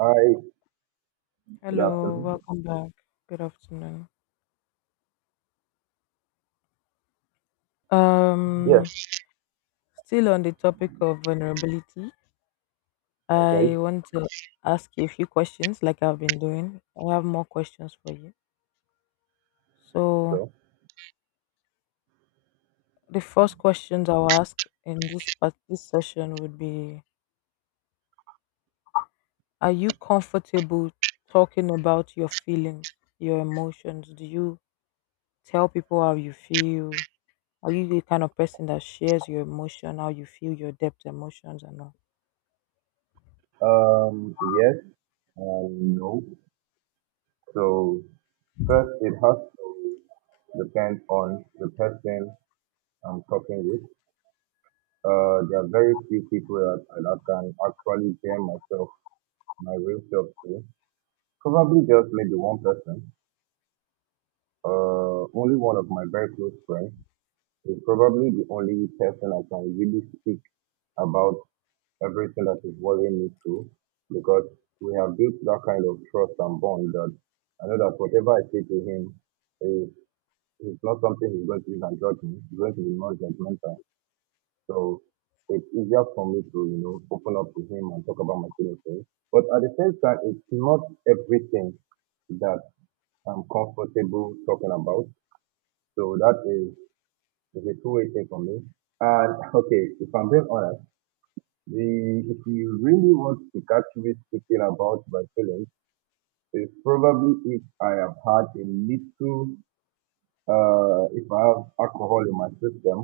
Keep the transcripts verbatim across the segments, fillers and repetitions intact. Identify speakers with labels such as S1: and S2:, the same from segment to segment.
S1: Hi, good
S2: Hello,
S1: afternoon.
S2: welcome back. Good afternoon. Um,
S1: Yes,
S2: Still on the topic of vulnerability,
S1: okay,
S2: I want to ask you a few questions like I've been doing. I have more questions for you. So,
S1: sure.
S2: the first questions I'll ask in this part, this session would be, are you comfortable talking about your feelings, your emotions? Do you tell people how you feel? Are you the kind of person that shares your emotion, how you feel, your depth, emotions, and all?
S1: Um, yes and no. So first, it has to depend on the person I'm talking with. Uh, there are very few people that, that can actually hear myself, my real self to. Probably just maybe one person. Uh, only one of my very close friends is probably the only person I can really speak about everything that is worrying me through because we have built that kind of trust and bond that I know that whatever I say to him is it's not something he's going to use and judge me. He's going to be more judgmental. So it's easier for me to, you know, open up to him and talk about my feelings. But at the same time, it's not everything that I'm comfortable talking about. So that is, is a two-way thing for me. And okay, if I'm being honest, The, if you really want to catch me speaking about my feelings, it's probably if I have had a little, uh, if I have alcohol in my system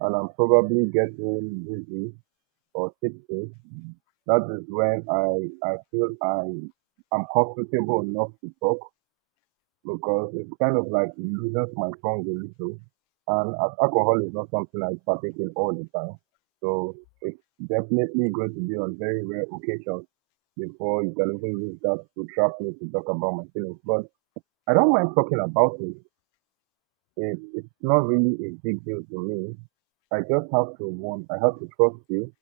S1: and I'm probably getting dizzy or tipsy, that is when I, I feel I am comfortable enough to talk because it's kind of like it loosens my tongue a little. And as alcohol is not something I partake in all the time, so it's definitely going to be on very rare occasions before you can even use that to trap me to talk about my feelings. But I don't mind talking about it. it it's not really a big deal to me. I just have to want, I have to trust you.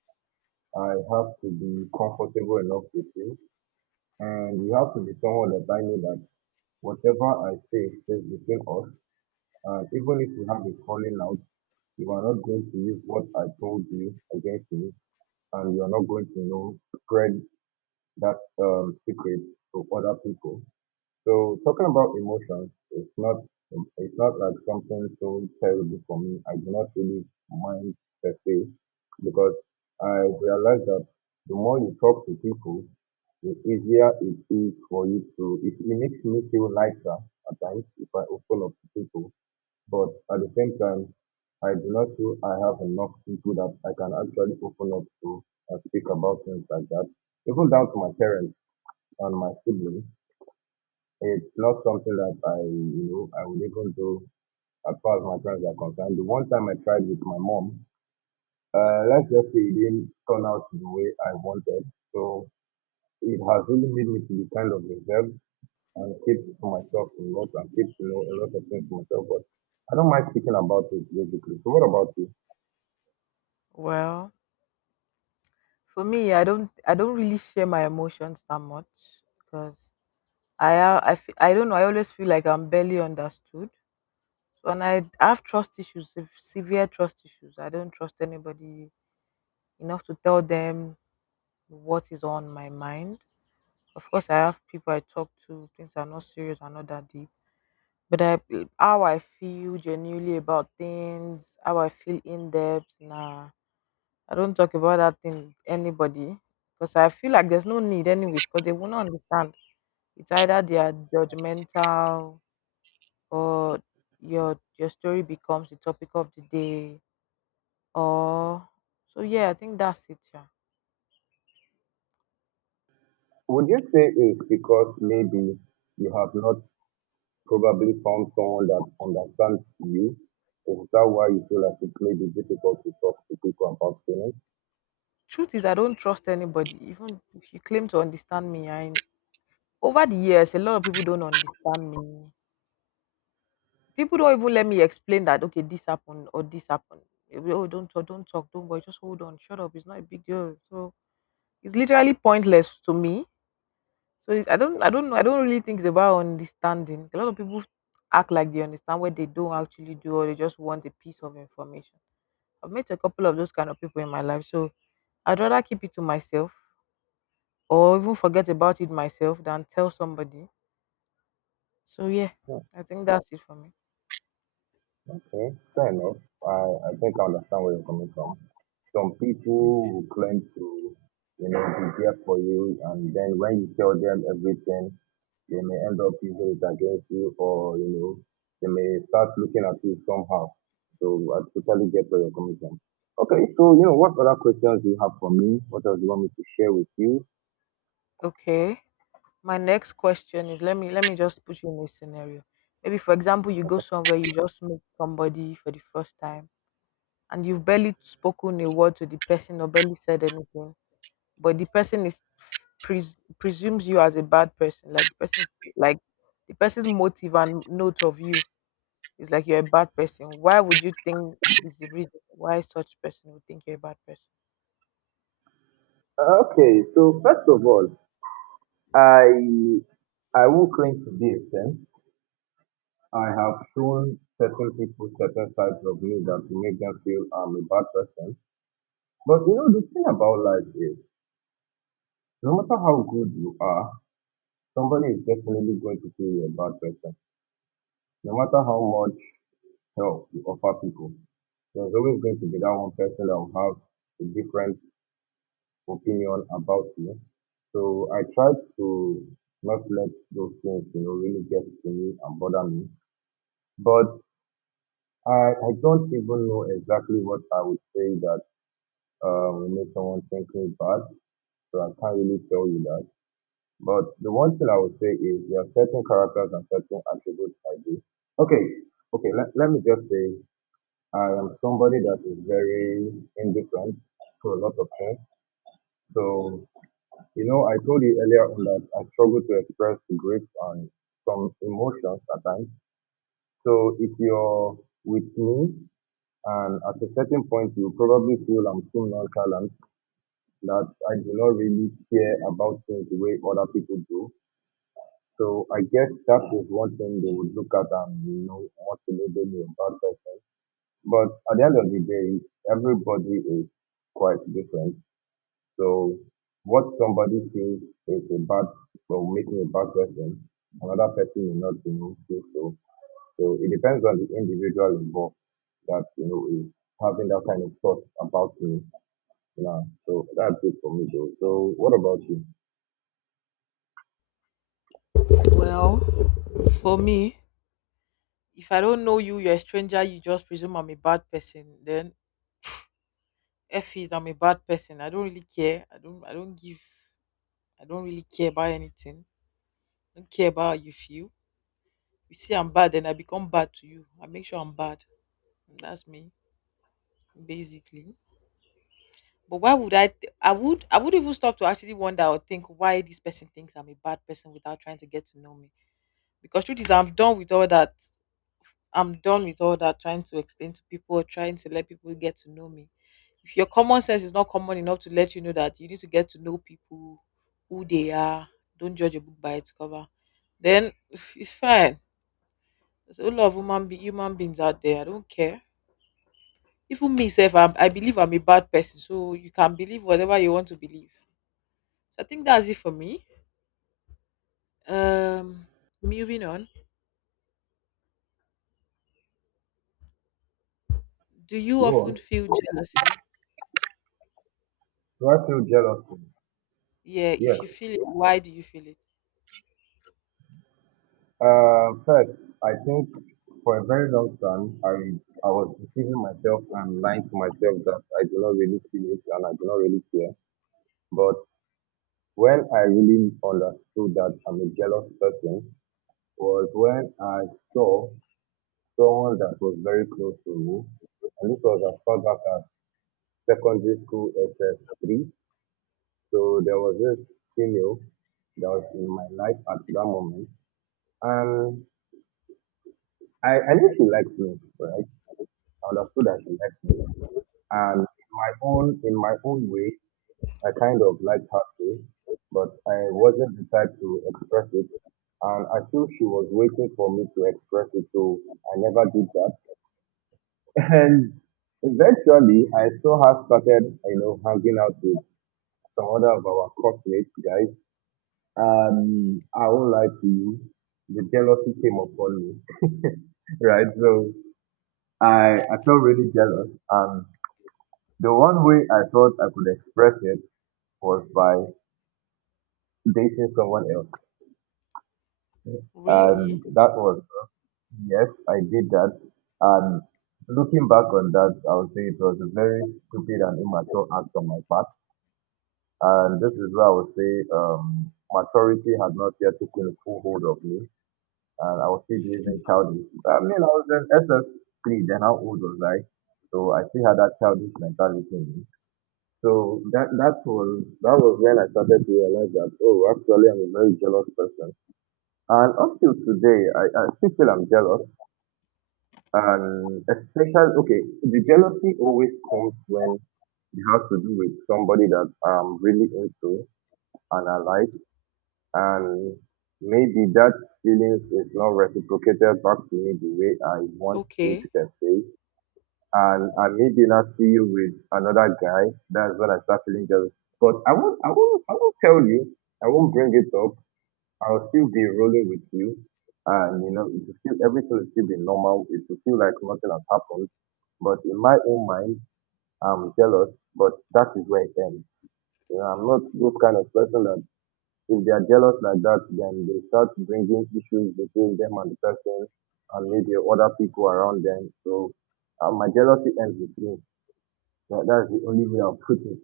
S1: I have to be comfortable enough with you. And you have to be someone that I know that whatever I say stays between us, and even if we have a falling out, you are not going to use what I told you against me, and you are not going to you know spread that um, secret to other people. So talking about emotions, it's not it's not like something so terrible for me. I do not really mind per se because I realize that the more you talk to people, the easier it is for you to. It, it makes me feel lighter at times if I open up to people, but at the same time, I do not feel I have enough people that I can actually open up to and speak about things like that, even down to my parents and my siblings. It's not something that I, you know I would even do. As far as my parents are concerned, the one time I tried with my mom, uh let's just say it didn't turn out the way I wanted. So it has really made me to be kind of reserved and keep to myself a lot and keep, you know a lot of things to myself. But I don't mind speaking about it basically. So what about you?
S2: Well, for me, I don't I don't really share my emotions that much because I ha- I fe- I don't know. I always feel like I'm barely understood. So, and I have trust issues, sev- severe trust issues. I don't trust anybody enough to tell them what is on my mind. Of course, I have people I talk to. Things are not serious, are not that deep. But I, how I feel genuinely about things, how I feel in depth, nah. I don't talk about that thing with anybody because I feel like there's no need, anyways, because they will not understand. It's either they are judgmental, or your your story becomes the topic of the day, or so yeah. I think that's it. Yeah.
S1: Would you say it's because maybe you have not probably found someone that understands you? Is that why you feel like it may be difficult to talk to people about feelings?
S2: Truth is, I don't trust anybody, even if you claim to understand me. I, over the years, a lot of people don't understand me. People don't even let me explain that. Okay, this happened or this happened. They will, oh, don't talk, don't talk, don't worry, just hold on, shut up. It's not a big deal. So it's literally pointless to me. So it's, I don't I don't know I don't really think it's about understanding. A lot of people act like they understand what they don't actually do, or they just want a piece of information. I've met a couple of those kind of people in my life, so I'd rather keep it to myself or even forget about it myself than tell somebody. So yeah,
S1: Yeah,
S2: I think that's it for me.
S1: okay, fair enough. I, I think I understand where you're coming from. Some
S2: Mm.
S1: people who claim to, you know, be there for you, and then when you tell them everything, they may end up using it against you, or you know, they may start looking at you somehow. So I totally get where you're coming from. Okay, so, you know, what other questions do you have for me? What else do you want me to share with you?
S2: Okay. My next question is, let me let me just put you in a scenario. Maybe for example you go
S1: Okay.
S2: somewhere, you just meet somebody for the first time and you've barely spoken a word to the person or barely said anything, but the person is, pres- presumes you as a bad person, like the person, like the person's motive and note of you is like you're a bad person. Why would you think is the reason why such person would think you're a bad person?
S1: Uh, Okay, so first of all, I I will claim to be a saint. I have shown certain people certain sides of me that will make them feel I'm a bad person. But you know, the thing about life is, no matter how good you are, somebody is definitely going to feel you're a bad person. No matter how much help you offer people, there's always going to be that one person that will have a different opinion about you. So I try to not let those things, you know, really get to me and bother me. But I, I don't even know exactly what I would say that um, will make someone think me bad. So I can't really tell you that. But the one thing I would say is there are certain characters and certain attributes I do. Okay, okay, let, let me just say I am somebody that is very indifferent to a lot of things. So, you know, I told you earlier on that I struggle to express grief and some emotions at times. So if you're with me and at a certain point you probably feel I'm too nonchalant, that I do not really care about things the way other people do. So I guess that is one thing they would look at and, you know, want to label me a bad person. But at the end of the day, everybody is quite different. So what somebody feels is a bad or making a bad person, another person will not, you know, feel so. So it depends on the individual involved that, you know is having that kind of thought about me. Yeah. So that's it for me though. So what about you?
S2: Well, for me, if I don't know you, you're a stranger, you just presume I'm a bad person, then F is I'm a bad person. I don't really care. I don't I don't give I don't really care about anything. I don't care about how you feel. You see I'm bad, then I become bad to you. I make sure I'm bad. That's me, basically. But why would I? th- I would. I would even stop to actually wonder or think why this person thinks I'm a bad person without trying to get to know me. Because truth is, I'm done with all that. I'm done with all that trying to explain to people, trying to let people get to know me. If your common sense is not common enough to let you know that you need to get to know people, who they are, don't judge a book by its cover. Then it's fine. There's a lot of human, be- human beings out there. I don't care. Even me self I'm, I believe I'm a bad person, so you can believe whatever you want to believe. So I think that's it for me. um Moving on, do you
S1: Go on.
S2: often feel jealousy?
S1: Do I feel jealousy?
S2: Yeah,
S1: Yes.
S2: if you feel it, why do you feel it?
S1: Uh, first, I think for a very long time, I I was deceiving myself and lying to myself that I do not really feel it and I do not really care. But when I really understood that I'm a jealous person was when I saw someone that was very close to me, and this was as far back as secondary school S S three. So there was this female that was in my life at that moment, and I, I knew she liked me, right? I understood that she liked me, and in my own in my own way, I kind of liked her too, but I wasn't the type to express it. And I feel she was waiting for me to express it, so I never did that. And eventually, I saw her started, you know, hanging out with some other of our classmates guys. Um, I won't lie to you, the jealousy came upon me, right? So I I felt really jealous, and the one way I thought I could express it was by dating someone else.
S2: Really?
S1: And that was, yes, I did that. And looking back on that, I would say it was a very stupid and immature act on my part. And this is where I would say um, maturity had not yet taken full hold of me. And I was still behaving childish. I mean, I was in S S three, then how old was I? So I still had that childish mentality in me. So that that was that was when I started to realize that, oh, actually I'm a very jealous person. And up till today, I, I still feel I'm jealous. And especially, okay, the jealousy always comes when it has to do with somebody that I'm really into and I like. And maybe that feeling is not reciprocated back to me the way I want it
S2: Okay,
S1: to be, and I maybe not see you with another guy. That's when I start feeling jealous. But I won't, I won't, I won't tell you. I won't bring it up. I'll still be rolling with you. And you know, it will still everything will still be normal. It will feel like nothing has happened. But in my own mind, I'm jealous. But that is where it ends. You know, I'm not this kind of person that if they are jealous like that, then they start bringing issues between them and the person, and maybe other people around them. So uh, my jealousy ends with me. That, that's the only way I'll put it.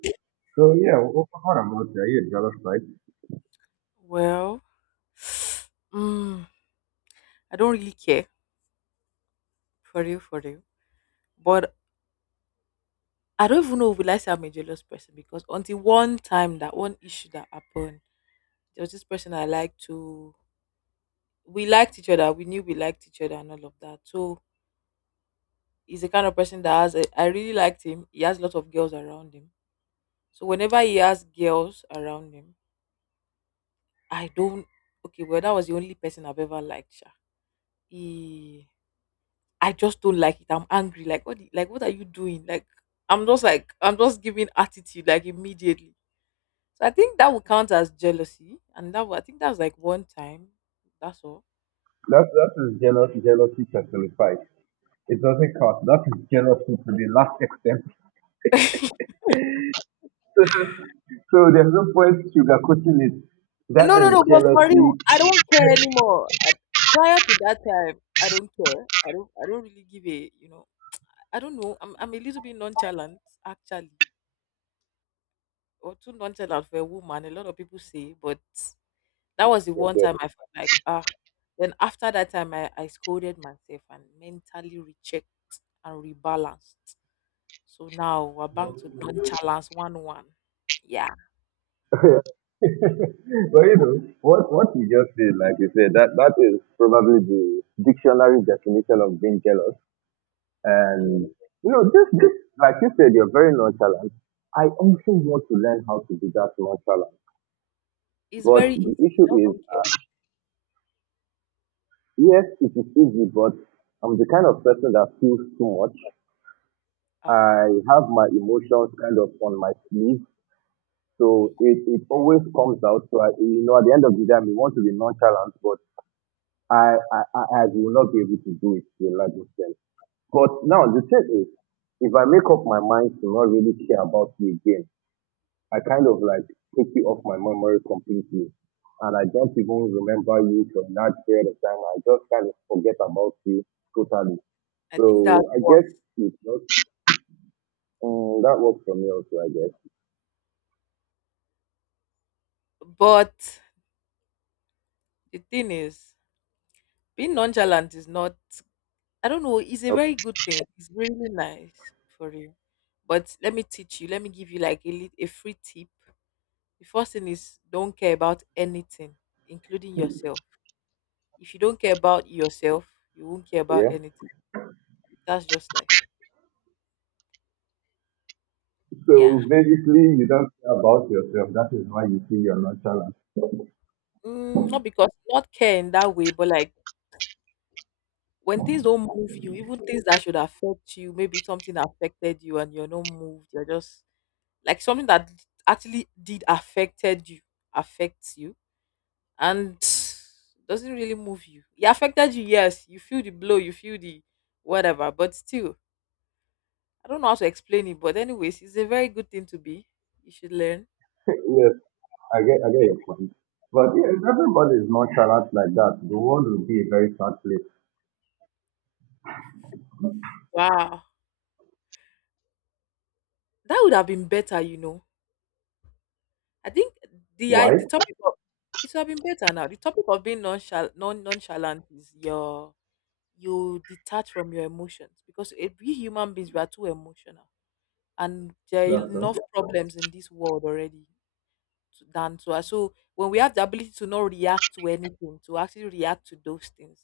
S1: So yeah, what what about you? Are you a jealous type?
S2: well, mm, I don't really care, for real for real. But I don't even know will I say I'm a jealous person, because until one time, that one issue that happened, there was this person I liked to. We liked each other, we knew we liked each other and all of that. So he's the kind of person that has a, I really liked him. He has a lot of girls around him. So whenever he has girls around him, I don't, okay, well that was the only person I've ever liked, Sha. He, I just don't like it. I'm angry. Like what the- like what are you doing? Like I'm just like I'm just giving attitude like immediately. So I think that would count as jealousy. And that would, I think that's like one time. That's all.
S1: That that is jealous jealousy personified. It doesn't count. That is jealousy to the last extent. So there's no point sugarcoating it. That
S2: No, no,
S1: is
S2: no, but for real,
S1: jealousy.
S2: I don't care anymore. I, prior to that time, I don't care. I don't I don't really give a you know. I don't know. I'm I'm a little bit nonchalant actually, or too nonchalant for a woman. A lot of people say, but that was the
S1: Yes,
S2: one
S1: yes.
S2: time I felt like ah. Then after that time, I I scolded myself and mentally rechecked and rebalanced. So now we're back to nonchalance one one. Yeah,
S1: But you know, what what you just said, like you said, that that is probably the dictionary definition of being jealous. And you know, this this like you said, you're very nonchalant. I also want to learn how to be that nonchalant.
S2: it's
S1: But
S2: very easy.
S1: the issue
S2: Just
S1: is,
S2: don't care.
S1: uh, yes, it is easy, but I'm the kind of person that feels too much.
S2: Ah,
S1: I have my emotions kind of on my sleeve.
S2: eh,
S1: So it, it always comes out. So I, you know, at the end of the day, I may want to be nonchalant, but I, I, I I will not be able to do it to a large extent. But now the thing is, if I make up my mind to not really care about you again, I kind of like take you off my memory completely. And I don't even remember you for a large period of time. I just kind of forget about you totally.
S2: I think that's
S1: So I
S2: what.
S1: guess it's not, um, that works for me also, I guess.
S2: But the thing is, being nonchalant is not. I don't know. It's a very
S1: Okay.
S2: good thing. It's really nice for you. But let me teach you. Let me give you like a, lit- a free tip. The first thing is don't care about anything, including yourself. If you don't care about yourself, you won't care about
S1: Yeah.
S2: anything. That's just life. Yeah.
S1: So basically, you don't care about yourself. That is why you see you're nonchalant.
S2: Mm, not because not care in that way, but like when things don't move you, even things that should affect you, maybe something affected you and you're not moved. You're just like something that actually did affected you affects you and doesn't really move you. It affected you, yes. You feel the blow, you feel the whatever, but still, I don't know how to explain it. But anyways, it's a very good thing to be. You should learn.
S1: Yes, I get, I get your point. But yeah, if everybody is nonchalant like that, the world will be a very sad place.
S2: Wow, that would have been better, you know. I think the I
S1: Why?
S2: the topic of it would have been better now. The topic of being nonchal- non nonchalant is your, you detach from your emotions because eh, we human beings we are too emotional, and there are
S1: Laughter.
S2: enough problems in this world already to, than to us. So when we have the ability to not react to anything, to actually react to those things,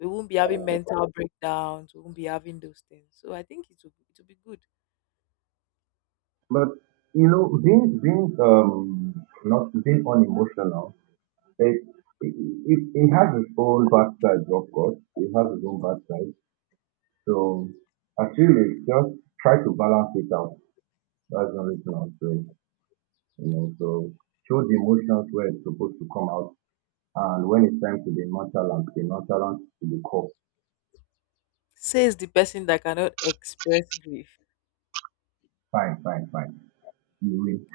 S2: we won't be having mental breakdowns. We won't be having those things. So I think it will be- it will be good.
S1: But you know, being being um not being unemotional, it it, it, it has its own bad side, of course. It has its own bad side. So actually, just try to balance it out. That's the only thing I'm saying. You know, so show the emotions where it's supposed to come out. And when it's time to be nonchalant, be nonchalant to the core.
S2: Says the person that cannot express grief.
S1: Fine, fine, fine. You win.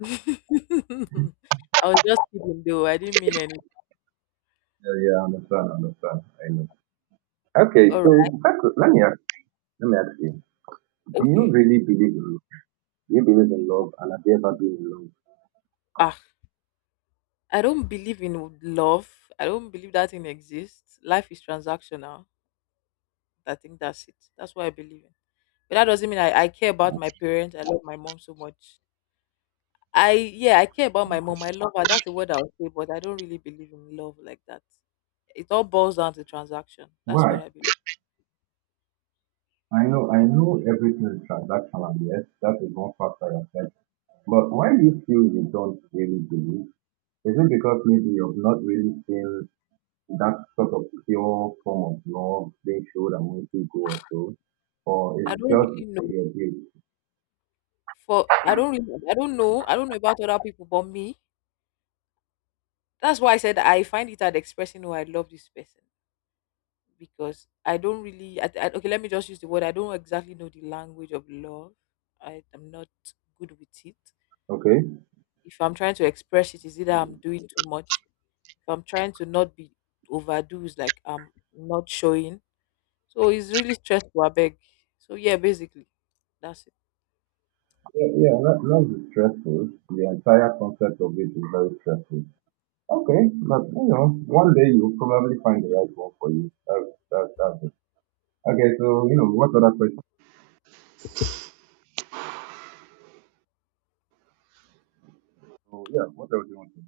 S2: I was just kidding though. I didn't mean any.
S1: Yeah, yeah, I understand, I understand. I know. Okay,
S2: All
S1: so
S2: right.
S1: back to- let me ask, let me ask you. Do you
S2: Okay.
S1: really believe in love? Do you believe in love? And have you ever been in love?
S2: Ah, I don't believe in love. I don't believe that thing exists. Life is transactional. I think that's it. That's what I believe in. But that doesn't mean I, I care about my parents. I love my mom so much. I yeah, I care about my mom. I love her. That's the word I'll say, but I don't really believe in love like that. It all boils down to transaction. That's what
S1: Why?
S2: I believe.
S1: I know, I know everything is transactional. Yes, that is one factor I said. But why do you feel you don't really believe? Is it because maybe you've not really seen that sort of pure form of love being showed among people or so, or
S2: I
S1: it's
S2: don't
S1: just
S2: really know,
S1: a bit,
S2: for I don't really I don't know. I don't know about other people but me. That's why I said I find it hard expressing oh I love this person, because I don't really I, I, okay, let me just use the word. I don't exactly know the language of love. I am not good with it.
S1: okay?
S2: If I'm trying to express it, is either I'm doing too much. If I'm trying to not be overdo, it's like I'm not showing. So it's really stressful, I beg. So yeah, basically, that's it.
S1: Yeah, yeah, that, that is stressful. The entire concept of it is very stressful. Okay, but you know, one day you'll probably find the right one for you. That's, that's, that's it. Okay, so, you know, what other questions? So, yeah, what else do you want to